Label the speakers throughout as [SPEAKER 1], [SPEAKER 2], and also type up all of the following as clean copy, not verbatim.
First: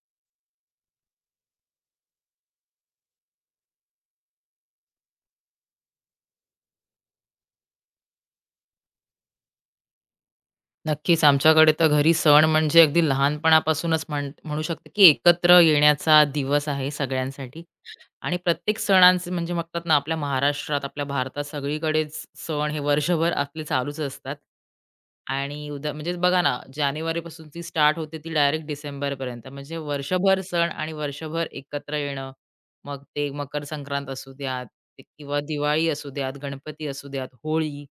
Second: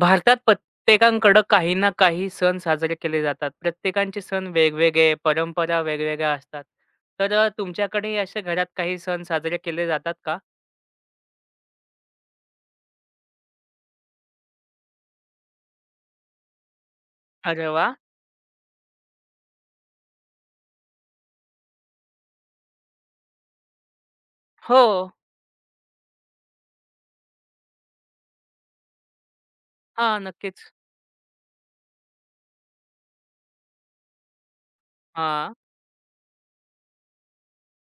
[SPEAKER 1] भारतात प्रत्येकाकडं काही ना काही सण साजरे केले जातात. प्रत्येकांचे सण वेगवेगळे, परंपरा वेगवेगळ्या असतात. तर तुमच्याकडे असे घरात काही सण साजरे केले जातात का?
[SPEAKER 2] नक्कीच. आमच्याकडे तर घरी सण म्हणजे अगदी लहानपणापासूनच म्हणू शकते, की एकत्र येण्याचा दिवस आहे सगळ्यांसाठी.
[SPEAKER 1] अरे वाह!
[SPEAKER 2] आणि प्रत्येक सणांचे म्हणजे म्हणतात ना, आपल्या महाराष्ट्रात, आपल्या भारतात सगळीकडेच सण हे वर्षभर आपले चालूच असतात.
[SPEAKER 1] हो.
[SPEAKER 2] आणि उदा म्हणजे बघा ना, जानेवारीपासून ती स्टार्ट होते ती डायरेक्ट डिसेंबरपर्यंत. म्हणजे
[SPEAKER 1] हां,
[SPEAKER 2] वर्षभर
[SPEAKER 1] नक्कीच.
[SPEAKER 2] सण आणि वर्षभर एकत्र येणं. मग ते मकर संक्रांत असू द्यात ते किंवा
[SPEAKER 1] हां.
[SPEAKER 2] दिवाळी असू द्यात, गणपती असू द्यात, होळी.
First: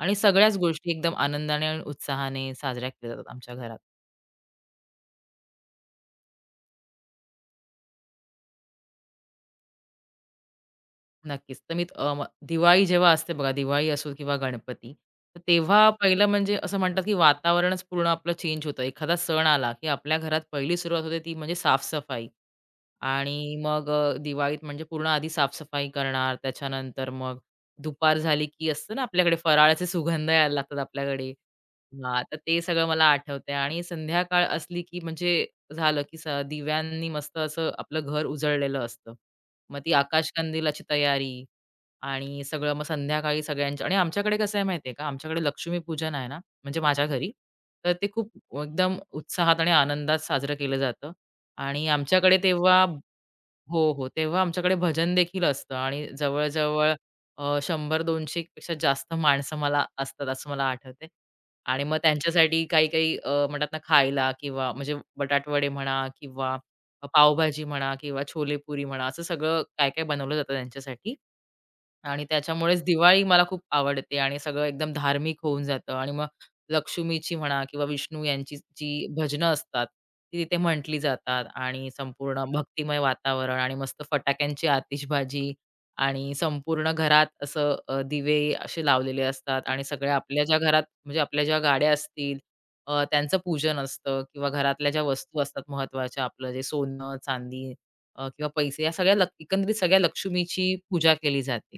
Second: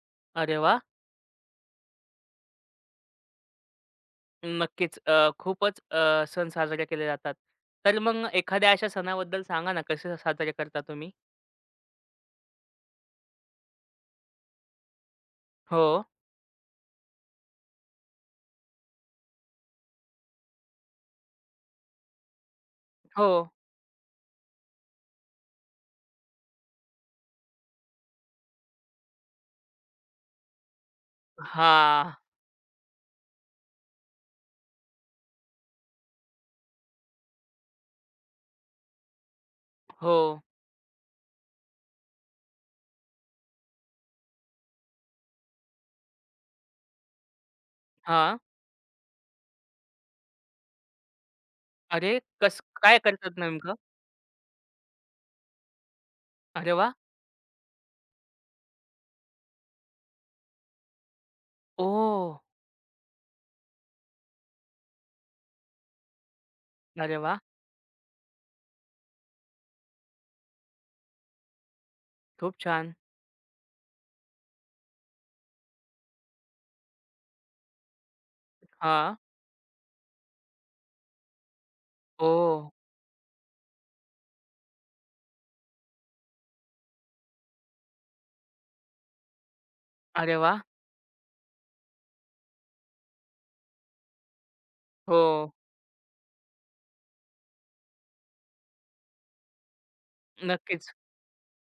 [SPEAKER 2] आणि सगळ्याच
[SPEAKER 1] अरे वाह!
[SPEAKER 2] गोष्टी एकदम आनंदाने आणि उत्साहाने साजऱ्या केल्या जातात आमच्या घरात.
[SPEAKER 1] नक्कीच. खूपच सण साजरे केले जातात. तर मग एखाद्या अशा सणाबद्दल सांगा ना, कसे साजरे करता तुम्ही?
[SPEAKER 2] नक्कीच. तर मी अ, म दिवाळी जेव्हा असते बघा, दिवाळी असो किंवा गणपती, तर तेव्हा
[SPEAKER 1] हो.
[SPEAKER 2] पहिलं म्हणजे असं म्हणतात, की वातावरणच पूर्ण आपलं चेंज होतं. एखादा सण आला, की आपल्या घरात पहिली सुरुवात होते ती म्हणजे साफ.
[SPEAKER 1] हो.
[SPEAKER 2] आणि मग दिवाळीत म्हणजे पूर्ण आधी साफसफाई करणार. त्याच्यानंतर मग दुपार झाली की असतं ना आपल्याकडे फराळाचे सुगंध यायला लागतात आपल्याकडे.
[SPEAKER 1] हां.
[SPEAKER 2] हां, तर ते सगळं मला आठवतंय आणि संध्याकाळ असली की म्हणजे झालं की दिव्यांनी मस्त असं आपलं घर उजळलेलं असतं. मग ती
[SPEAKER 1] हो.
[SPEAKER 2] आकाशकंदिलाची तयारी आणि सगळं मग संध्याकाळी सगळ्यांच्या आणि आमच्याकडे कसं आहे माहिती का, आमच्याकडे लक्ष्मीपूजन आहे ना, म्हणजे माझ्या घरी, तर ते खूप
[SPEAKER 1] हां.
[SPEAKER 2] एकदम उत्साहात आणि आनंदात साजरं केलं जातं आणि
[SPEAKER 1] अरे,
[SPEAKER 2] आमच्याकडे
[SPEAKER 1] कसं
[SPEAKER 2] तेव्हा
[SPEAKER 1] काय करतात नेमकं?
[SPEAKER 2] हो, हो. तेव्हा आमच्याकडे भजन देखील असतं आणि
[SPEAKER 1] अरे वाह!
[SPEAKER 2] जवळ-जवळ 100-200 पेक्षा जास्त माणसं मला असतात असं मला आठवतंय. आणि मग
[SPEAKER 1] ओह!
[SPEAKER 2] त्यांच्यासाठी काही-काही म्हणतात ना खायला किंवा म्हणजे बटाटवडे म्हणा किंवा
[SPEAKER 1] अरे वाह!
[SPEAKER 2] पावभाजी म्हणा किंवा छोलेपुरी म्हणा असं सगळं काय-काय बनवलं जातं त्यांच्यासाठी. आणि
[SPEAKER 1] खूप
[SPEAKER 2] त्याच्यामुळेच
[SPEAKER 1] छान.
[SPEAKER 2] दिवाळी मला खूप आवडते आणि सगळं एकदम धार्मिक होऊन जातं आणि मग लक्ष्मीची म्हणा किंवा विष्णू यांची जी
[SPEAKER 1] हां.
[SPEAKER 2] भजनं असतात, ती तिथे म्हटली जातात आणि संपूर्ण
[SPEAKER 1] हो.
[SPEAKER 2] भक्तिमय वातावरण आणि मस्त फटाक्यांची आतिषबाजी आणि संपूर्ण घरात असं दिवे असे लावलेले असतात आणि सगळ्या
[SPEAKER 1] अरे
[SPEAKER 2] आपल्या ज्या
[SPEAKER 1] वाह!
[SPEAKER 2] घरात म्हणजे आपल्या ज्या गाड्या असतील, त्यांचं पूजन असतं किंवा घरातल्या ज्या वस्तू
[SPEAKER 1] हो.
[SPEAKER 2] असतात महत्त्वाच्या आपलं जे सोनं, चांदी किंवा पैसे या सगळ्या एकंदरीत सगळ्या लक्ष्मीची
[SPEAKER 1] नक्कीच.
[SPEAKER 2] पूजा केली जाते.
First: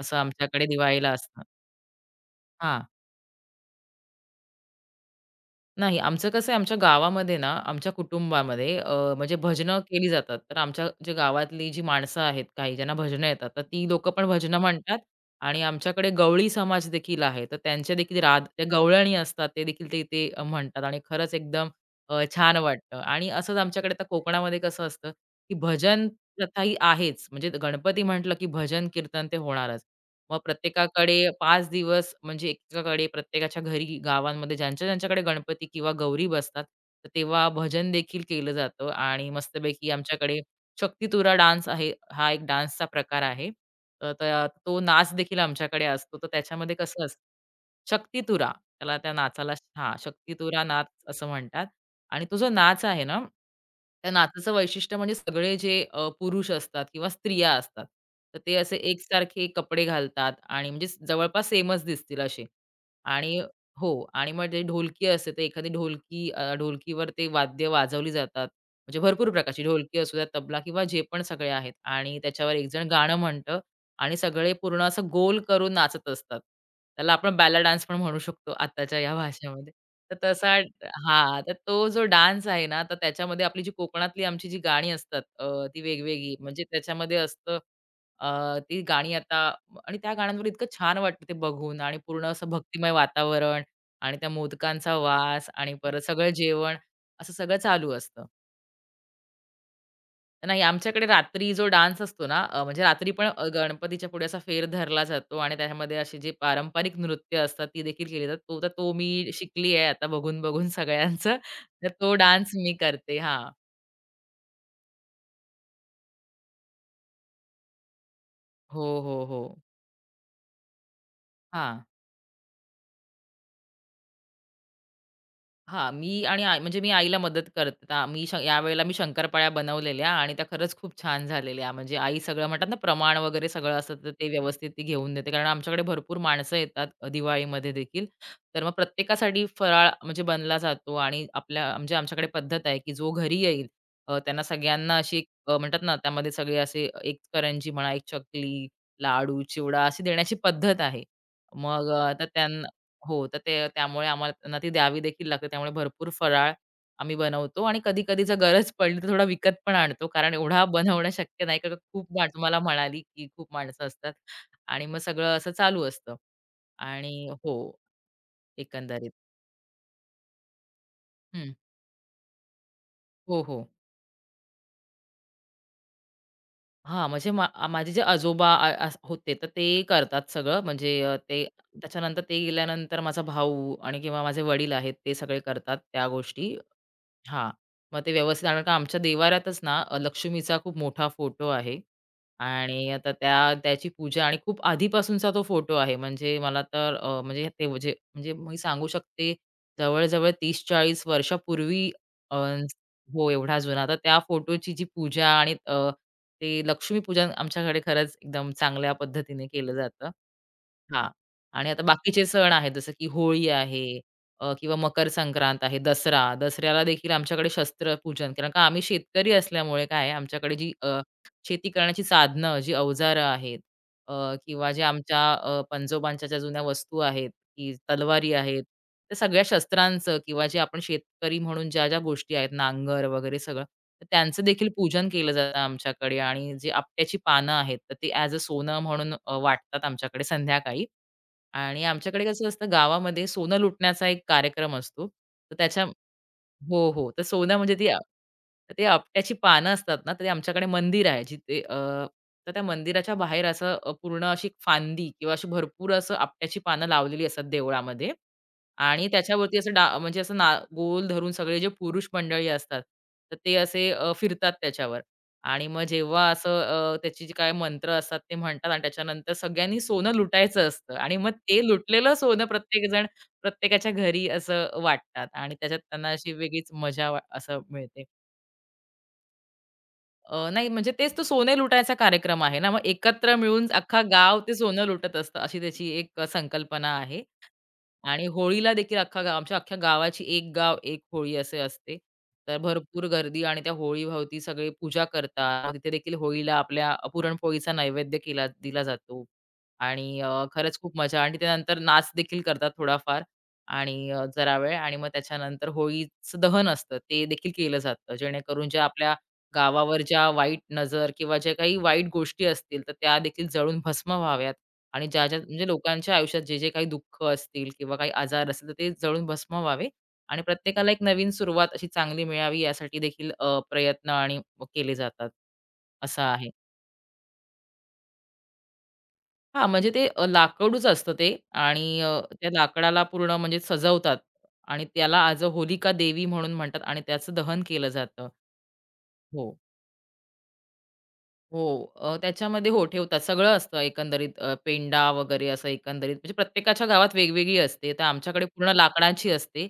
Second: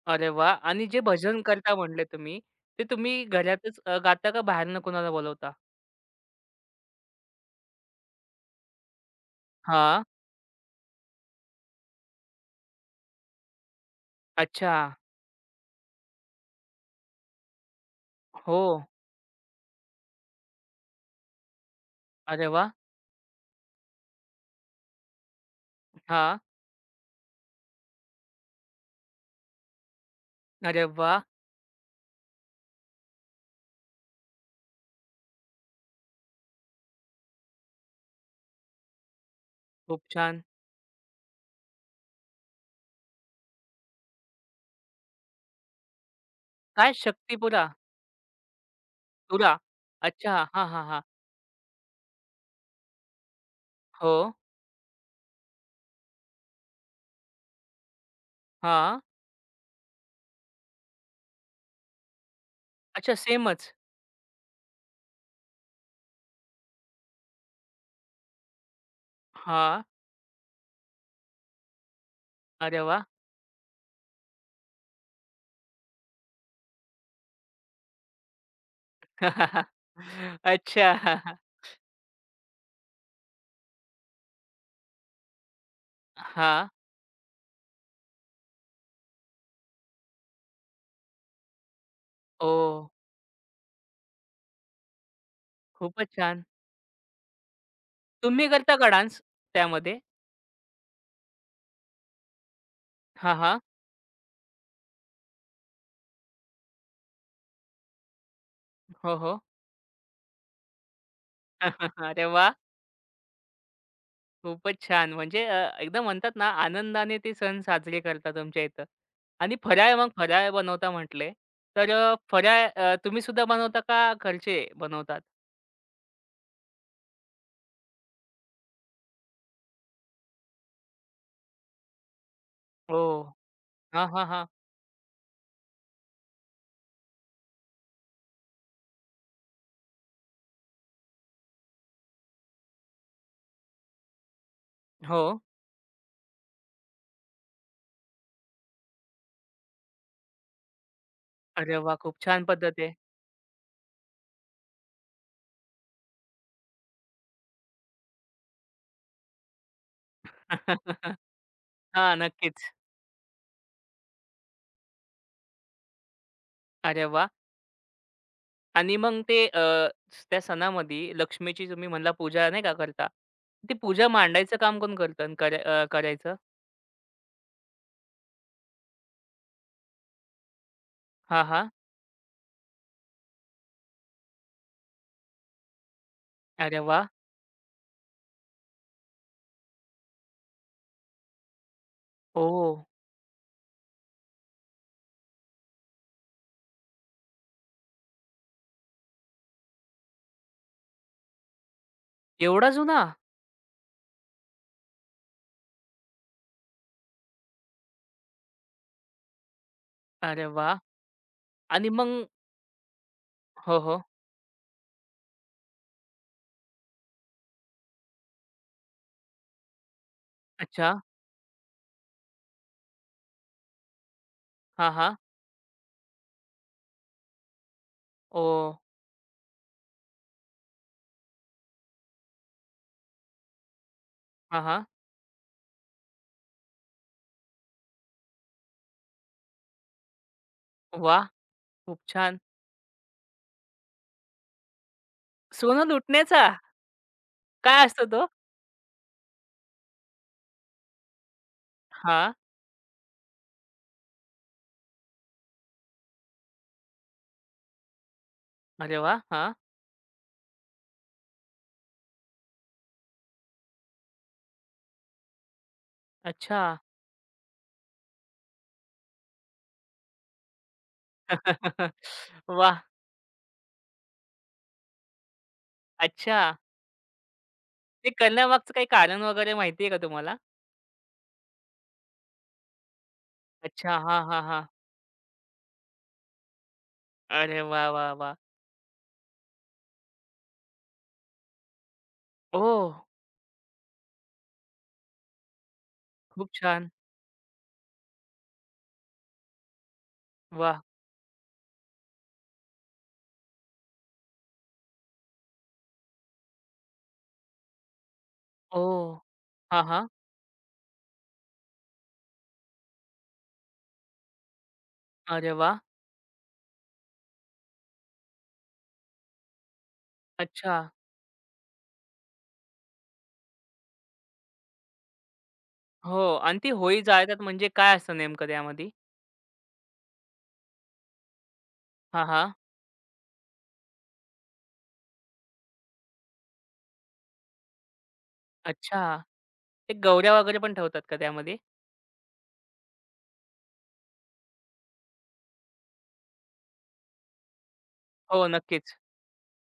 [SPEAKER 2] असं
[SPEAKER 1] अरे वाह!
[SPEAKER 2] आमच्याकडे
[SPEAKER 1] आणि जे
[SPEAKER 2] दिवाळीला
[SPEAKER 1] भजन
[SPEAKER 2] असतं.
[SPEAKER 1] करता म्हटले तुम्ही, ते
[SPEAKER 2] हां.
[SPEAKER 1] तुम्ही घरातच गाता का बाहेरनं कोणाला बोलवता?
[SPEAKER 2] नाही, आमचं कसं आहे आमच्या गावामध्ये ना, आमच्या कुटुंबामध्ये म्हणजे भजनं
[SPEAKER 1] हां.
[SPEAKER 2] केली जातात. तर आमच्या जे गावातली जी माणसं आहेत काही ज्यांना भजनं येतात, तर ती लोकं पण भजनं
[SPEAKER 1] अच्छा.
[SPEAKER 2] म्हणतात आणि आमच्याकडे गवळी समाज देखील आहे. तर त्यांचे देखील राग
[SPEAKER 1] हो.
[SPEAKER 2] ते गवळणी असतात ते देखील ते ते म्हणतात आणि खरंच एकदम
[SPEAKER 1] अरे
[SPEAKER 2] छान
[SPEAKER 1] वाह!
[SPEAKER 2] वाटतं आणि असंच आमच्याकडे आता कोकणामध्ये कसं असतं, की भजन
[SPEAKER 1] हां.
[SPEAKER 2] प्रथा ही आहेच. म्हणजे गणपती म्हटलं, की भजन कीर्तन ते होणारच. मग
[SPEAKER 1] अरे
[SPEAKER 2] प्रत्येकाकडे
[SPEAKER 1] वाह!
[SPEAKER 2] 5 दिवस म्हणजे एकेकाकडे प्रत्येकाच्या घरी, गावांमध्ये ज्यांच्या ज्यांच्याकडे गणपती किंवा गौरी बसतात, तर तेव्हा भजन देखील केलं जातं आणि मस्तपैकी
[SPEAKER 1] खूप
[SPEAKER 2] आमच्याकडे
[SPEAKER 1] छान.
[SPEAKER 2] शक्तीतुरा डान्स आहे. हा एक डान्सचा प्रकार आहे. तर तो नाच देखील आमच्याकडे असतो. तर त्याच्यामध्ये
[SPEAKER 1] काय
[SPEAKER 2] कसं असतं
[SPEAKER 1] शक्तिपुरा
[SPEAKER 2] शक्तीतुरा त्याला त्या नाचाला
[SPEAKER 1] तुरा.
[SPEAKER 2] हां,
[SPEAKER 1] अच्छा.
[SPEAKER 2] शक्तीतुरा
[SPEAKER 1] हां, हां,
[SPEAKER 2] नाच
[SPEAKER 1] हां.
[SPEAKER 2] असं म्हणतात. आणि तो जो नाच आहे ना, त्या
[SPEAKER 1] हो.
[SPEAKER 2] नाचाचं वैशिष्ट्य म्हणजे सगळे जे पुरुष असतात किंवा स्त्रिया असतात, तर ते असे
[SPEAKER 1] हां.
[SPEAKER 2] एकसारखे कपडे घालतात आणि म्हणजे जवळपास सेमच दिसतील असे.
[SPEAKER 1] अच्छा
[SPEAKER 2] आणि
[SPEAKER 1] सेमच.
[SPEAKER 2] हो आणि मग ते ढोलकी असते, तर एखादी ढोलकी ढोलकीवर ते वाद्य वाजवली जातात. म्हणजे भरपूर प्रकारची
[SPEAKER 1] हां.
[SPEAKER 2] ढोलकी असू द्या, तबला किंवा जे पण सगळे आहेत आणि त्याच्यावर
[SPEAKER 1] अरे
[SPEAKER 2] एकजण
[SPEAKER 1] वाह!
[SPEAKER 2] गाणं म्हणतं आणि सगळे पूर्ण असं गोल करून नाचत असतात. त्याला आपण बॅला डान्स पण म्हणू शकतो आत्ताच्या या भाषेमध्ये. तर तसा
[SPEAKER 1] अच्छा.
[SPEAKER 2] हां, तर तो जो डान्स आहे ना, तर त्याच्यामध्ये आपली जी कोकणातली आमची जी गाणी असतात, ती वेगवेगळी म्हणजे
[SPEAKER 1] हां.
[SPEAKER 2] त्याच्यामध्ये असतं ती गाणी आता आणि त्या गाण्यांवर इतकं छान वाटतं ते बघून आणि पूर्ण असं
[SPEAKER 1] ओह!
[SPEAKER 2] भक्तिमय वातावरण आणि त्या मोदकांचा वास आणि परत
[SPEAKER 1] खूपच
[SPEAKER 2] सगळं
[SPEAKER 1] छान.
[SPEAKER 2] जेवण असं सगळं चालू असतं.
[SPEAKER 1] तुम्ही करता का डान्स त्यामध्ये?
[SPEAKER 2] नाही, आमच्याकडे रात्री जो डान्स असतो ना, म्हणजे रात्री पण
[SPEAKER 1] हां, हां.
[SPEAKER 2] गणपतीच्या पुढे असा फेर धरला जातो आणि त्याच्यामध्ये असे जे पारंपरिक नृत्य असतात, ती देखील केली जातात. तो
[SPEAKER 1] हो,
[SPEAKER 2] मी
[SPEAKER 1] हो.
[SPEAKER 2] शिकली आहे आता बघून-बघून सगळ्यांचं. तर तो
[SPEAKER 1] अरे
[SPEAKER 2] डान्स
[SPEAKER 1] वाह!
[SPEAKER 2] मी करते. हां.
[SPEAKER 1] खूपच छान. म्हणजे एकदम म्हणतात ना, आनंदाने ते सण साजरे करता तुमच्या इथं.
[SPEAKER 2] हो, हो, हो.
[SPEAKER 1] आणि फराळ मग फराळ बनवता म्हटले,
[SPEAKER 2] हां.
[SPEAKER 1] तर फराळ तुम्ही सुद्धा बनवता का घरचे बनवतात?
[SPEAKER 2] हां, मी आणि आई म्हणजे मी आईला मदत करता मी श यावेळेला मी शंकरपाळ्या बनवलेल्या आणि त्या खरंच खूप छान झालेल्या. म्हणजे आई सगळं म्हणतात ना
[SPEAKER 1] हो.
[SPEAKER 2] प्रमाण वगैरे सगळं असतं,
[SPEAKER 1] हां,
[SPEAKER 2] तर
[SPEAKER 1] हां,
[SPEAKER 2] ते
[SPEAKER 1] हां.
[SPEAKER 2] व्यवस्थित ती घेऊन देते. कारण आमच्याकडे भरपूर माणसं येतात दिवाळीमध्ये देखील. तर मग प्रत्येकासाठी फराळ म्हणजे बनला जातो आणि आपल्या म्हणजे आमच्याकडे पद्धत आहे, की जो घरी येईल त्यांना सगळ्यांना अशी
[SPEAKER 1] हो.
[SPEAKER 2] एक म्हणतात ना त्यामध्ये सगळे असे एक करंजी म्हणा, एक चकली, लाडू, चिवडा अशी देण्याची पद्धत आहे.
[SPEAKER 1] अरे
[SPEAKER 2] मग
[SPEAKER 1] वाह!
[SPEAKER 2] अ,
[SPEAKER 1] खूप
[SPEAKER 2] तर
[SPEAKER 1] छान
[SPEAKER 2] त्यां
[SPEAKER 1] पद्धत आहे.
[SPEAKER 2] हो, तर ते त्यामुळे आम्हाला त्यांना ती द्यावी देखील लागते. त्यामुळे भरपूर फराळ आम्ही बनवतो आणि कधी-कधी जर गरज पडली तर थोडा विकत पण आणतो. कारण एवढा बनवणं शक्य नाही. कारण खूप
[SPEAKER 1] हां,
[SPEAKER 2] मा तुम्हाला
[SPEAKER 1] नक्कीच.
[SPEAKER 2] म्हणाली, की खूप माणसं असतात आणि मग सगळं असं चालू असतं.
[SPEAKER 1] अरे
[SPEAKER 2] आणि
[SPEAKER 1] वाह!
[SPEAKER 2] हो,
[SPEAKER 1] आणि
[SPEAKER 2] एकंदरीत.
[SPEAKER 1] मग ते त्या सणामध्ये
[SPEAKER 2] हं.
[SPEAKER 1] लक्ष्मीची तुम्ही म्हणला पूजा नाही का करता.
[SPEAKER 2] हो, हो.
[SPEAKER 1] ती पूजा मांडायचं काम कोण करतं आणि करायचं?
[SPEAKER 2] हां, म्हणजे माझे जे आजोबा आ अस होते, तर ते करतात सगळं. म्हणजे
[SPEAKER 1] हां,
[SPEAKER 2] ते
[SPEAKER 1] हां.
[SPEAKER 2] त्याच्यानंतर ते गेल्यानंतर माझा भाऊ आणि किंवा माझे वडील आहेत, ते सगळे करतात त्या गोष्टी.
[SPEAKER 1] अरे वाह!
[SPEAKER 2] हां, मग ते व्यवस्थित कारण का आमच्या देवाऱ्यातच ना लक्ष्मीचा खूप मोठा फोटो आहे
[SPEAKER 1] ओह!
[SPEAKER 2] आणि आता त्याची पूजा आणि खूप आधीपासूनचा तो फोटो आहे. म्हणजे मला तर अ, म्हणजे ते म्हणजे म्हणजे मी सांगू शकते जवळ-जवळ 30 वर्षापूर्वी, अ,
[SPEAKER 1] एवढा जुना?
[SPEAKER 2] हो, एवढा जुना. तर त्या फोटोची जी पूजा आणि ते लक्ष्मीपूजन आमच्याकडे खरंच एकदम चांगल्या पद्धतीने केलं जातं.
[SPEAKER 1] अरे वाह!
[SPEAKER 2] हां. आणि आता
[SPEAKER 1] आणि मग
[SPEAKER 2] बाकीचे सण आहेत जसं की होळी
[SPEAKER 1] हो,
[SPEAKER 2] आहे
[SPEAKER 1] हो.
[SPEAKER 2] किंवा मकर संक्रांत आहे, दसरा. दसऱ्याला देखील आमच्याकडे शस्त्रपूजन कारण का आम्ही शेतकरी असल्यामुळे काय आहे आमच्याकडे जी
[SPEAKER 1] अच्छा.
[SPEAKER 2] शेती करण्याची साधनं, जी अवजारं आहेत, किंवा जे
[SPEAKER 1] हां, हां.
[SPEAKER 2] आमच्या पंजोबांच्या ज्या जुन्या वस्तू आहेत की तलवारी आहेत.
[SPEAKER 1] ओह!
[SPEAKER 2] त्या सगळ्या शस्त्रांचं किंवा जे आपण शेतकरी म्हणून ज्या-ज्या गोष्टी आहेत, नांगर वगैरे सगळं, तर त्यांचं
[SPEAKER 1] हां,
[SPEAKER 2] देखील
[SPEAKER 1] हां.
[SPEAKER 2] पूजन केलं जातं आमच्याकडे आणि जे आपट्याची पानं आहेत, तर ती ॲज अ सोनं म्हणून वाटतात आमच्याकडे संध्याकाळी
[SPEAKER 1] वाह!
[SPEAKER 2] आणि
[SPEAKER 1] खूप
[SPEAKER 2] आमच्याकडे
[SPEAKER 1] छान.
[SPEAKER 2] कसं असतं गावामध्ये सोनं लुटण्याचा एक कार्यक्रम असतो. तर त्याच्या
[SPEAKER 1] सोनं लुटण्याचा?
[SPEAKER 2] हो, हो. तर सोनं म्हणजे
[SPEAKER 1] काय असतो तो?
[SPEAKER 2] ते आपट्याची पानं असतात ना, तर ते आमच्याकडे मंदिर आहे जिथे
[SPEAKER 1] हां.
[SPEAKER 2] तर त्या मंदिराच्या बाहेर असं पूर्ण अशी फांदी किंवा अशी भरपूर असं आपट्याची पानं लावलेली असतात देवळामध्ये
[SPEAKER 1] अरे
[SPEAKER 2] आणि
[SPEAKER 1] वाह! हां.
[SPEAKER 2] त्याच्यावरती असं डा म्हणजे असं ना गोल धरून सगळे जे पुरुष मंडळी असतात, तर ते असे फिरतात त्याच्यावर आणि मग जेव्हा असं
[SPEAKER 1] अच्छा.
[SPEAKER 2] त्याचे जे काही मंत्र असतात ते म्हणतात आणि त्याच्यानंतर सगळ्यांनी सोनं लुटायचं असतं आणि मग ते लुटलेलं सोनं
[SPEAKER 1] वाह!
[SPEAKER 2] प्रत्येकजण प्रत्येकाच्या घरी असं वाटतात आणि त्याच्यात त्यांना अशी
[SPEAKER 1] अच्छा.
[SPEAKER 2] वेगळीच असं मिळते.
[SPEAKER 1] ते करण्यामागचं काही कारण वगैरे माहिती का तुम्हाला?
[SPEAKER 2] नाही म्हणजे तेच तो सोने लुटायचा कार्यक्रम आहे ना, मग एकत्र मिळून
[SPEAKER 1] अच्छा.
[SPEAKER 2] अख्खा
[SPEAKER 1] हां,
[SPEAKER 2] गाव
[SPEAKER 1] हां,
[SPEAKER 2] ते
[SPEAKER 1] हां.
[SPEAKER 2] सोनं लुटत असतं, अशी त्याची एक संकल्पना आहे.
[SPEAKER 1] अरे वाह, वाह,
[SPEAKER 2] आणि
[SPEAKER 1] वाह!
[SPEAKER 2] होळीला देखील अख्खा गाव आमच्या अख्ख्या गावाची एक गाव एक होळी असे असते. तर
[SPEAKER 1] ओह!
[SPEAKER 2] भरपूर गर्दी आणि त्या होळीभोवती सगळे पूजा करतात. तिथे देखील
[SPEAKER 1] खूप
[SPEAKER 2] होळीला
[SPEAKER 1] छान.
[SPEAKER 2] आपल्या पुरणपोळीचा नैवेद्य केला दिला जातो. आणि खरंच
[SPEAKER 1] वाह!
[SPEAKER 2] खूप मजा आणि त्यानंतर नाच देखील करतात थोडाफार आणि जरा वेळ आणि मग त्याच्यानंतर होळीचं दहन असतं. ते देखील केलं जातं. जेणेकरून ज्या
[SPEAKER 1] ओह!
[SPEAKER 2] आपल्या
[SPEAKER 1] हां,
[SPEAKER 2] गावावर
[SPEAKER 1] हां.
[SPEAKER 2] ज्या वाईट नजर किंवा ज्या काही वाईट गोष्टी असतील, तर त्या देखील जळून भस्म व्हाव्यात आणि ज्या-ज्या
[SPEAKER 1] अरे
[SPEAKER 2] म्हणजे
[SPEAKER 1] वाह!
[SPEAKER 2] लोकांच्या आयुष्यात जे-जे काही दुःख असतील किंवा काही आजार असतील, तर ते जळून भस्म व्हावे आणि
[SPEAKER 1] अच्छा.
[SPEAKER 2] प्रत्येकाला एक नवीन सुरुवात अशी चांगली मिळावी यासाठी देखील प्रयत्न आणि केले जातात.
[SPEAKER 1] हो
[SPEAKER 2] असं आहे.
[SPEAKER 1] आणि ती होळी जाळतात म्हणजे काय असतं नेमकं त्यामध्ये?
[SPEAKER 2] हां, म्हणजे लाकडूच असतं ते आणि
[SPEAKER 1] हां,
[SPEAKER 2] त्या
[SPEAKER 1] हां.
[SPEAKER 2] लाकडाला पूर्ण म्हणजे सजवतात आणि त्याला आज होलिका देवी म्हणून म्हणतात आणि त्याचं दहन केलं जातं.
[SPEAKER 1] अच्छा.
[SPEAKER 2] हो.
[SPEAKER 1] ते गवऱ्या वगैरे पण ठेवतात का त्यामध्ये?
[SPEAKER 2] हो. त्याच्यामध्ये हो ठेवतात. सगळं असतं एकंदरीत, पेंडा वगैरे असं एकंदरीत म्हणजे प्रत्येकाच्या गावात वेगवेगळी असते. तर आमच्याकडे
[SPEAKER 1] हो,
[SPEAKER 2] पूर्ण
[SPEAKER 1] नक्कीच.
[SPEAKER 2] लाकडाची असते.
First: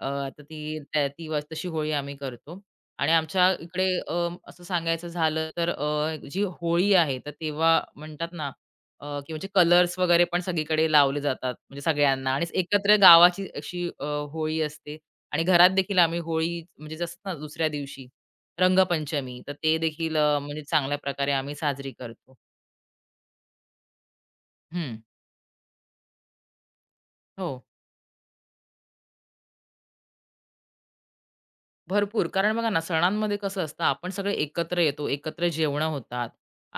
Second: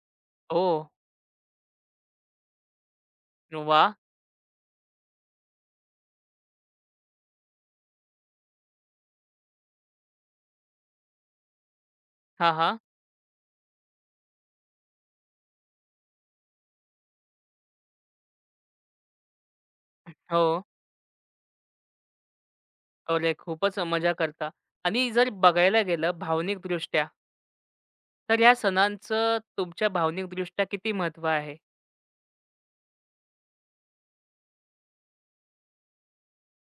[SPEAKER 2] आता
[SPEAKER 1] हो.
[SPEAKER 2] ती त्या ती व तशी होळी आम्ही करतो. आणि आमच्या इकडे
[SPEAKER 1] वाह!
[SPEAKER 2] असं सांगायचं झालं तर जी होळी आहे तर तेव्हा म्हणतात ना, की म्हणजे कलर्स वगैरे पण सगळीकडे लावले जातात म्हणजे सगळ्यांना आणि
[SPEAKER 1] हां, हां.
[SPEAKER 2] एकत्र गावाची अशी होळी असते आणि घरात देखील आम्ही होळी म्हणजे जसं ना दुसऱ्या दिवशी रंगपंचमी. तर ते देखील
[SPEAKER 1] हो.
[SPEAKER 2] म्हणजे चांगल्या प्रकारे आम्ही साजरी करतो.
[SPEAKER 1] अरे, खूपच मजा करता
[SPEAKER 2] हं.
[SPEAKER 1] आणि जर बघायला गेलं भावनिकदृष्ट्या,
[SPEAKER 2] हो.
[SPEAKER 1] तर ह्या सणांचं तुमच्या भावनिकदृष्ट्या किती महत्त्व आहे?
[SPEAKER 2] भरपूर. कारण बघा ना, सणांमध्ये कसं असतं, आपण सगळे एकत्र येतो, एकत्र जेवणं होतात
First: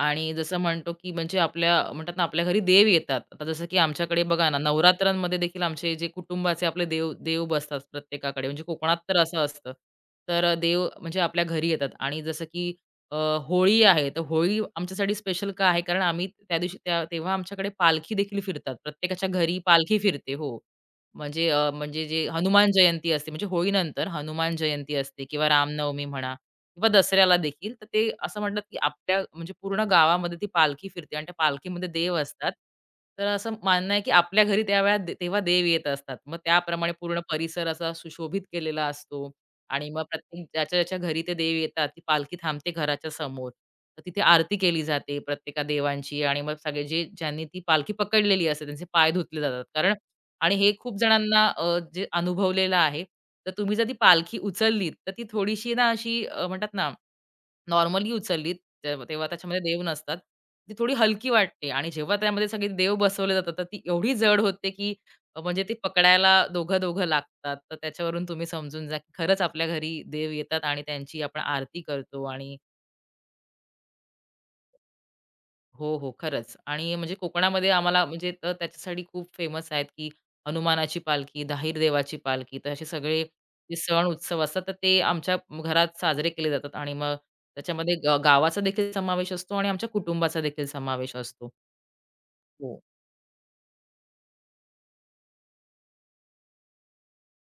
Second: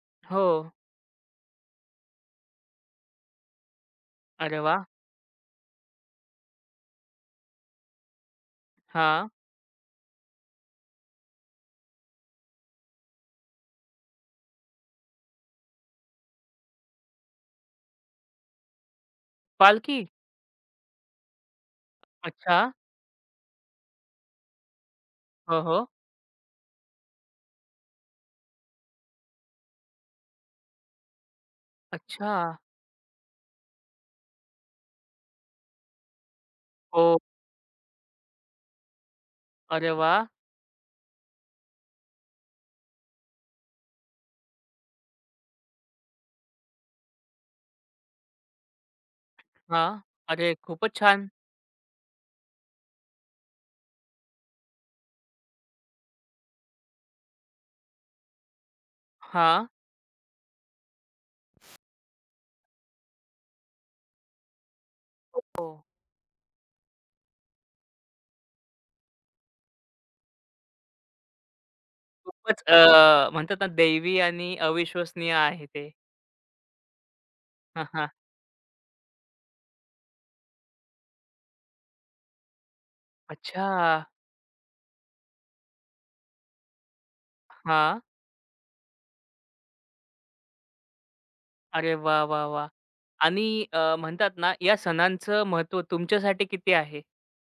[SPEAKER 2] आणि
[SPEAKER 1] हो.
[SPEAKER 2] जसं म्हणतो, की म्हणजे आपल्या म्हणतात ना, आपल्या घरी देव येतात. आता जसं की आमच्याकडे बघा ना,
[SPEAKER 1] अरे वा
[SPEAKER 2] नवरात्रांमध्ये देखील आमचे जे कुटुंबाचे आपले देव देव बसतात प्रत्येकाकडे. म्हणजे कोकणात तर
[SPEAKER 1] हां.
[SPEAKER 2] असं असतं. तर देव म्हणजे आपल्या घरी येतात आणि जसं की अ, होळी आहे, तर होळी आमच्यासाठी स्पेशल का आहे? कारण आम्ही त्या दिवशी तेव्हा आमच्याकडे पालखी देखील फिरतात. प्रत्येकाच्या घरी पालखी
[SPEAKER 1] पालखी?
[SPEAKER 2] फिरते. हो. म्हणजे म्हणजे जी
[SPEAKER 1] अच्छा.
[SPEAKER 2] हनुमान जयंती असते, म्हणजे होळीनंतर हनुमान जयंती असते किंवा
[SPEAKER 1] हो, हो.
[SPEAKER 2] रामनवमी म्हणा किंवा दसऱ्याला देखील, तर ते असं म्हणतात, की आपल्या म्हणजे पूर्ण गावामध्ये ती पालखी फिरते आणि त्या पालखीमध्ये देव
[SPEAKER 1] अच्छा.
[SPEAKER 2] असतात. तर असं मानणं आहे, की आपल्या घरी त्यावेळेला तेव्हा देव येत असतात. मग त्याप्रमाणे
[SPEAKER 1] हो.
[SPEAKER 2] पूर्ण परिसर असा सुशोभित केलेला असतो आणि
[SPEAKER 1] अरे
[SPEAKER 2] मग
[SPEAKER 1] वाह!
[SPEAKER 2] प्रत्येक ज्याच्या-ज्याच्या घरी ते देव येतात, ती पालखी थांबते घराच्या समोर. तर तिथे आरती केली जाते प्रत्येका देवांची आणि मग सगळे जे ज्यांनी ती पालखी पकडलेली असते, त्यांचे पाय धुतले जातात.
[SPEAKER 1] हां.
[SPEAKER 2] कारण
[SPEAKER 1] अरे,
[SPEAKER 2] आणि हे
[SPEAKER 1] खूपच
[SPEAKER 2] खूप
[SPEAKER 1] छान.
[SPEAKER 2] जणांना जे अनुभवलेलं आहे. तर तुम्ही जर ती पालखी उचललीत, तर ती थोडीशी ना अशी म्हणतात ना, नॉर्मली उचललीत, तेव्हा तेव्हा त्याच्यामध्ये
[SPEAKER 1] हां.
[SPEAKER 2] देव नसतात. ती थोडी हलकी वाटते आणि जेव्हा त्यामध्ये सगळे देव बसवले जातात, तर ती एवढी जड होते, की म्हणजे
[SPEAKER 1] हो.
[SPEAKER 2] ते पकडायला दोघं-दोघं लागतात. तर त्याच्यावरून तुम्ही समजून जा, की खरंच आपल्या घरी देव येतात आणि त्यांची आपण आरती करतो आणि
[SPEAKER 1] खूपच म्हणतात ना दैवी आणि अविश्वसनीय आहे ते.
[SPEAKER 2] हो, हो. खरंच आणि म्हणजे कोकणामध्ये
[SPEAKER 1] हां,
[SPEAKER 2] आम्हाला
[SPEAKER 1] हां.
[SPEAKER 2] म्हणजे तर त्याच्यासाठी खूप फेमस आहेत, की हनुमानाची पालखी, धाईर देवाची पालखी. तर असे सगळे
[SPEAKER 1] अच्छा.
[SPEAKER 2] जे सण-उत्सव असतात, तर ते आमच्या घरात साजरे केले जातात आणि मग त्याच्यामध्ये
[SPEAKER 1] हां.
[SPEAKER 2] गावाचा देखील समावेश असतो आणि आमच्या कुटुंबाचा देखील समावेश असतो.
[SPEAKER 1] अरे वा, वा, वा,
[SPEAKER 2] हो.
[SPEAKER 1] आणि म्हणतात ना, या सणांचं महत्त्व तुमच्यासाठी किती आहे?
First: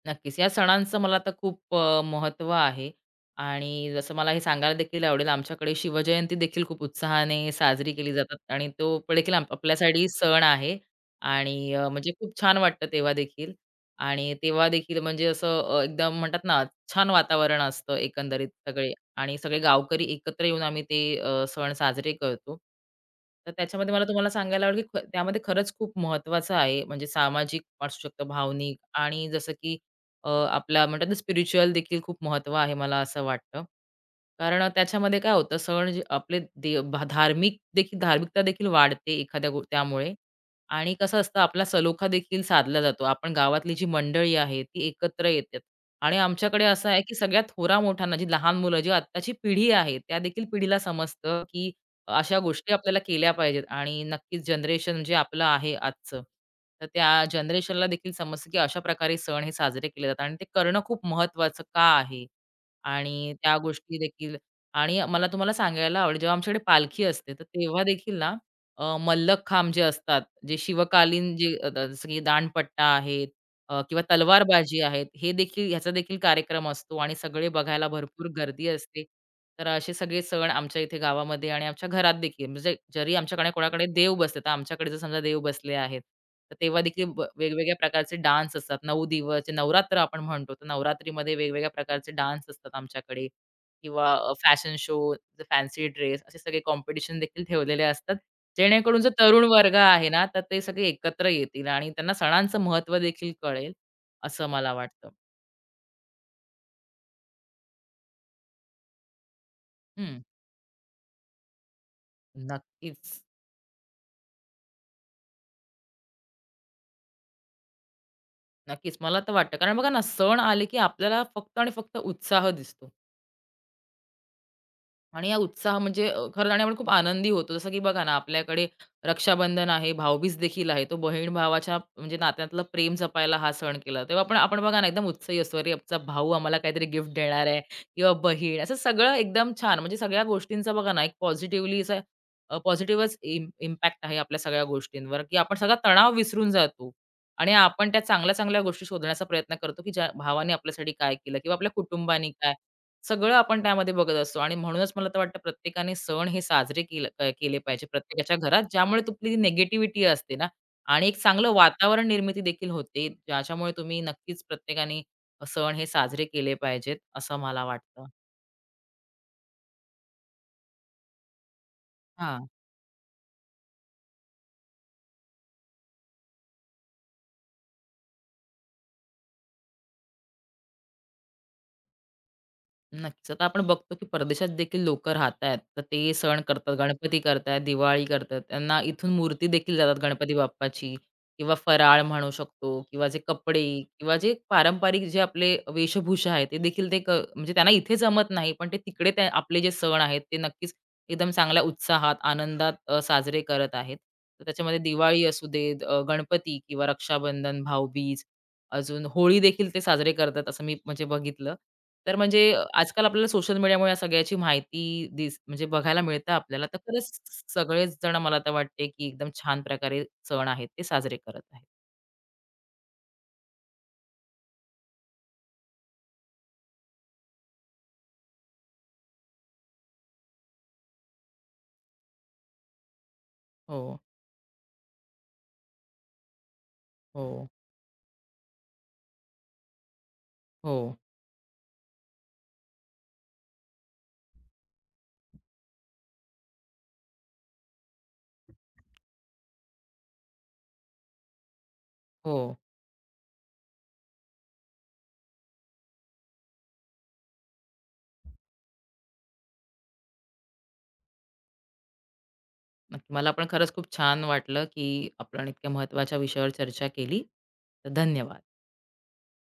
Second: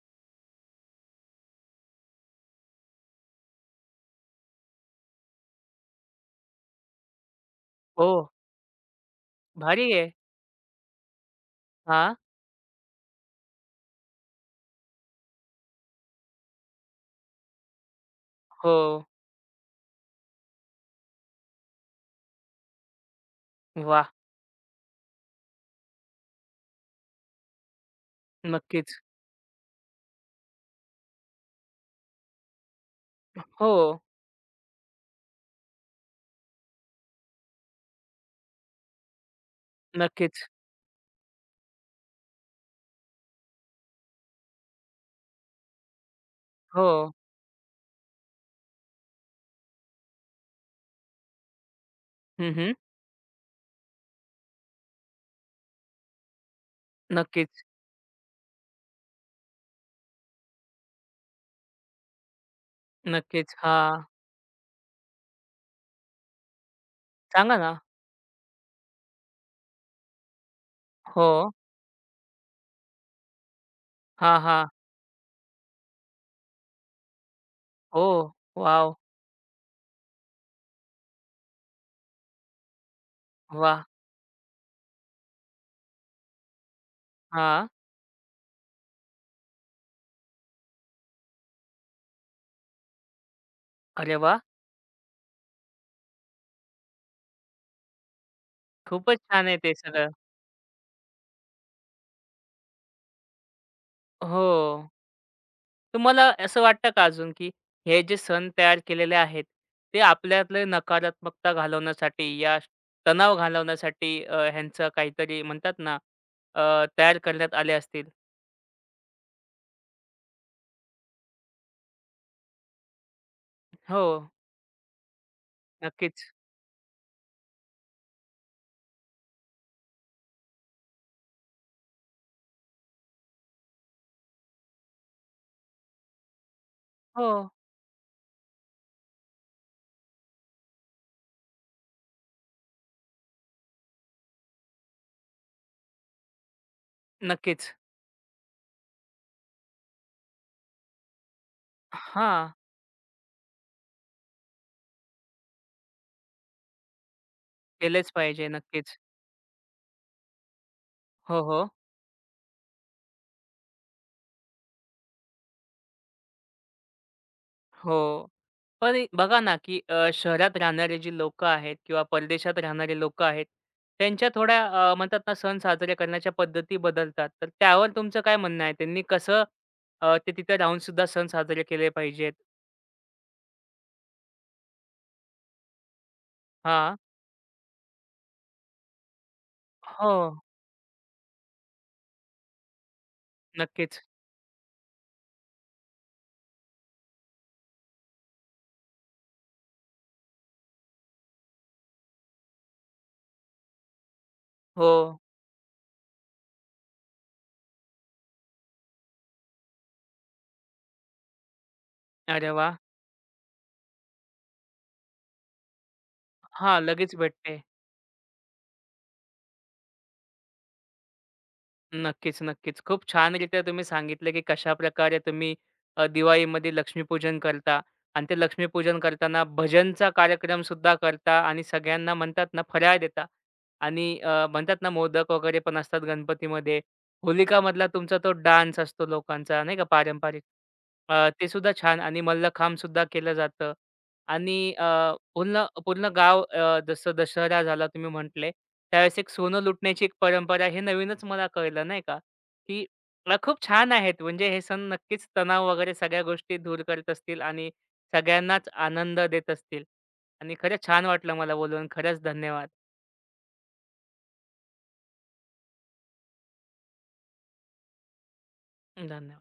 [SPEAKER 2] नक्कीच. या सणांचं मला आता खूप आहे आणि जसं मला हे सांगायला देखील आवडेल, आमच्याकडे शिवजयंती देखील खूप उत्साहाने साजरी केली
[SPEAKER 1] हो,
[SPEAKER 2] जातात आणि तो प- देखील आप
[SPEAKER 1] भारी
[SPEAKER 2] आपल्यासाठी
[SPEAKER 1] आहे.
[SPEAKER 2] सण आहे आणि
[SPEAKER 1] हा,
[SPEAKER 2] म्हणजे खूप छान वाटतं तेव्हा देखील आणि तेव्हा देखील म्हणजे असं एकदम म्हणतात ना, छान वातावरण असतं एकंदरीत
[SPEAKER 1] हो.
[SPEAKER 2] सगळे आणि सगळे गावकरी एकत्र येऊन आम्ही ते सण साजरे करतो. तर त्याच्यामध्ये
[SPEAKER 1] वा,
[SPEAKER 2] मला तुम्हाला सांगायला आवडेल, की त्यामध्ये खरंच खूप महत्त्वाचं आहे. म्हणजे सामाजिक असू शकतं, भावनिक
[SPEAKER 1] नक्कीच.
[SPEAKER 2] आणि जसं की आपला म्हणतात ना स्पिरिच्युअल देखील खूप महत्त्व आहे मला असं वाटतं.
[SPEAKER 1] हो,
[SPEAKER 2] कारण त्याच्यामध्ये काय होतं सण जे आपले दे भा धार्मिक देखील धार्मिकता देखील वाढते एखाद्या त्यामुळे
[SPEAKER 1] नक्कीच.
[SPEAKER 2] आणि कसं असतं आपला सलोखा देखील साधला जातो. आपण गावातली जी मंडळी आहे ती एकत्र येतात आणि आमच्याकडे असं
[SPEAKER 1] हो.
[SPEAKER 2] आहे की सगळ्यात थोरामोठ्यांना, जी लहान मुलं, जी आत्ताची पिढी आहे, त्या देखील पिढीला समजतं की अशा
[SPEAKER 1] हं,
[SPEAKER 2] गोष्टी
[SPEAKER 1] हं.
[SPEAKER 2] आपल्याला केल्या पाहिजेत आणि नक्कीच जनरेशन जे आपलं आहे आजचं, तर त्या
[SPEAKER 1] नक्कीच,
[SPEAKER 2] जनरेशनला देखील समजतं, की अशा प्रकारे सण हे साजरे केले जातात आणि ते करणं खूप महत्त्वाचं का आहे? आणि
[SPEAKER 1] नक्कीच.
[SPEAKER 2] त्या गोष्टी
[SPEAKER 1] हां.
[SPEAKER 2] देखील आणि मला तुम्हाला सांगायला आवडेल, जेव्हा आमच्याकडे पालखी असते, तर
[SPEAKER 1] सांगा ना.
[SPEAKER 2] तेव्हा देखील ना मल्लखांब जे असतात, जे
[SPEAKER 1] हो.
[SPEAKER 2] शिवकालीन जे जसं की दांडपट्टा आहे किंवा
[SPEAKER 1] हा, हा,
[SPEAKER 2] तलवारबाजी आहेत, हे देखील ह्याचा देखील कार्यक्रम असतो आणि सगळे बघायला भरपूर
[SPEAKER 1] हो.
[SPEAKER 2] गर्दी
[SPEAKER 1] वॉव!
[SPEAKER 2] असते. तर असे सगळे सण आमच्या इथे गावामध्ये आणि आमच्या घरात देखील म्हणजे जरी आमच्याकडे
[SPEAKER 1] वा,
[SPEAKER 2] कोणाकडे देव बसले, तर आमच्याकडे जर समजा देव बसले आहेत, तर तेव्हा देखील
[SPEAKER 1] हां.
[SPEAKER 2] वेगवेगळ्या प्रकारचे डान्स असतात. 9 दिवस जे नवरात्र आपण म्हणतो, तर नवरात्रीमध्ये वेगवेगळ्या प्रकारचे डान्स असतात आमच्याकडे. किंवा
[SPEAKER 1] अरे वाह!
[SPEAKER 2] फॅशन शो, फॅन्सी ड्रेस असे सगळे कॉम्पिटिशन देखील ठेवलेले असतात. जेणेकरून जो
[SPEAKER 1] खूपच
[SPEAKER 2] तरुण
[SPEAKER 1] छान आहे ते
[SPEAKER 2] वर्ग आहे
[SPEAKER 1] सगळं.
[SPEAKER 2] ना, तर ते सगळे एकत्र येतील आणि त्यांना सणांचं महत्त्व देखील कळेल, असं
[SPEAKER 1] हो.
[SPEAKER 2] मला वाटतं.
[SPEAKER 1] तुम्हाला असं वाटतं का अजून, की हे जे सण तयार केलेले आहेत, ते
[SPEAKER 2] हं.
[SPEAKER 1] आपल्यातले नकारात्मकता घालवण्यासाठी
[SPEAKER 2] नक्कीच,
[SPEAKER 1] तणाव घालवण्यासाठी ह्यांचं काहीतरी म्हणतात ना, अ, तयार करण्यात आले असतील?
[SPEAKER 2] नक्कीच. मला तर वाटतं कारण बघा ना, सण आले की आपल्याला फक्त आणि फक्त उत्साह दिसतो.
[SPEAKER 1] हो,
[SPEAKER 2] आणि या उत्साह म्हणजे
[SPEAKER 1] नक्कीच.
[SPEAKER 2] खरं आणि आपण खूप आनंदी होतो. जसं की बघा ना, आपल्याकडे रक्षाबंधन आहे, भाऊबीज देखील आहे. तो बहीण-भावाच्या म्हणजे नात्यातलं प्रेम जपायला हा सण केला. तेव्हा पण आपण बघा ना, एकदम उत्साही असतो. अरे, आमचा भाऊ आम्हाला काहीतरी गिफ्ट
[SPEAKER 1] हो,
[SPEAKER 2] देणार आहे किंवा बहीण. असं सगळं एकदम छान म्हणजे सगळ्या गोष्टींचा बघा ना, एक पॉझिटिव्हली असा पॉझिटिव्हच इम्पॅक्ट आहे आपल्या सगळ्या गोष्टींवर, की आपण सगळा तणाव विसरून जातो आणि
[SPEAKER 1] नक्कीच.
[SPEAKER 2] आपण त्या चांगल्या-चांगल्या गोष्टी शोधण्याचा प्रयत्न करतो, की ज्या भावाने आपल्यासाठी काय केलं किंवा आपल्या कुटुंबाने
[SPEAKER 1] हां,
[SPEAKER 2] काय सगळं आपण त्यामध्ये बघत असतो आणि म्हणूनच मला तर वाटतं प्रत्येकाने सण हे केले पाहिजे
[SPEAKER 1] केलेच
[SPEAKER 2] प्रत्येकाच्या
[SPEAKER 1] पाहिजे.
[SPEAKER 2] घरात,
[SPEAKER 1] नक्कीच.
[SPEAKER 2] ज्यामुळे तुमची नेगेटिव्हिटी असते ना आणि एक
[SPEAKER 1] हो,
[SPEAKER 2] चांगलं
[SPEAKER 1] हो.
[SPEAKER 2] वातावरण निर्मिती देखील होते, ज्याच्यामुळे तुम्ही नक्कीच प्रत्येकाने सण हे साजरे केले पाहिजेत, असं मला वाटतं.
[SPEAKER 1] हो. पण ए बघा ना, की शहरात राहणारे जी लोकं आहेत किंवा
[SPEAKER 2] हां.
[SPEAKER 1] परदेशात राहणारे लोकं आहेत, त्यांच्या थोड्या म्हणतात ना, सण साजरे करण्याच्या पद्धती बदलतात. तर त्यावर तुमचं काय म्हणणं आहे? त्यांनी कसं ते तिथे राहून सुद्धा सण साजरे केले पाहिजेत?
[SPEAKER 2] नक्कीच. आता आपण बघतो की परदेशात देखील लोकं राहतायत. तर ते सण करतात,
[SPEAKER 1] हां.
[SPEAKER 2] गणपती करतायत, दिवाळी करतात. त्यांना इथून मूर्ती देखील जातात
[SPEAKER 1] हो.
[SPEAKER 2] गणपती बाप्पाची किंवा फराळ म्हणू शकतो किंवा जे कपडे
[SPEAKER 1] नक्कीच.
[SPEAKER 2] किंवा जे पारंपरिक जे आपले वेशभूषा आहे, ते देखील ते क म्हणजे त्यांना इथे जमत नाही, पण ते तिकडे ते आपले जे सण आहेत, ते नक्कीच एकदम चांगल्या उत्साहात, आनंदात साजरे करत आहेत. तर त्याच्यामध्ये
[SPEAKER 1] हो.
[SPEAKER 2] दिवाळी असू दे, गणपती किंवा रक्षाबंधन, भाऊबीज अजून होळी देखील ते साजरे करतात असं मी म्हणजे बघितलं. तर म्हणजे
[SPEAKER 1] अरे वाह!
[SPEAKER 2] आजकाल आपल्याला सोशल मीडियामुळे या सगळ्याची माहिती दिस म्हणजे बघायला मिळतं आपल्याला.
[SPEAKER 1] हां,
[SPEAKER 2] तर खरंच
[SPEAKER 1] लगेच भेटते.
[SPEAKER 2] सगळेच जण मला तर वाटते, की एकदम छान प्रकारे सण आहेत ते साजरे करत आहेत.
[SPEAKER 1] नक्कीच, नक्कीच. खूप छानरीत्या तुम्ही सांगितलं, की कशाप्रकारे तुम्ही दिवाळीमध्ये लक्ष्मीपूजन करता आणि ते लक्ष्मीपूजन करताना भजनचा कार्यक्रमसुद्धा करता आणि सगळ्यांना म्हणतात ना, फराळ देता
[SPEAKER 2] हो,
[SPEAKER 1] आणि म्हणतात ना, मोदक वगैरे पण असतात गणपतीमध्ये.
[SPEAKER 2] हो,
[SPEAKER 1] होलिकामधला तुमचा तो डान्स असतो लोकांचा नाही का पारंपरिक.
[SPEAKER 2] हो,
[SPEAKER 1] ते सुद्धा छान आणि मल्लखांबसुद्धा केलं जातं. आणि पूर्ण पूर्ण गाव जसं दशहरा झाला तुम्ही म्हटले, त्यावेळेस एक सोनं लुटण्याची एक परंपरा हे नवीनच मला कळलं नाही का,
[SPEAKER 2] हो.
[SPEAKER 1] की खूप छान आहेत. म्हणजे हे सण नक्कीच तणाव वगैरे सगळ्या गोष्टी दूर करत असतील आणि सगळ्यांनाच आनंद देत असतील. आणि खरंच छान वाटलं मला बोलून. खरंच धन्यवाद.
[SPEAKER 2] नक्की. मला पण खरंच खूप छान वाटलं, की आपण इतक्या महत्त्वाच्या विषयावर चर्चा केली. तर धन्यवाद.
[SPEAKER 1] धन्यवाद.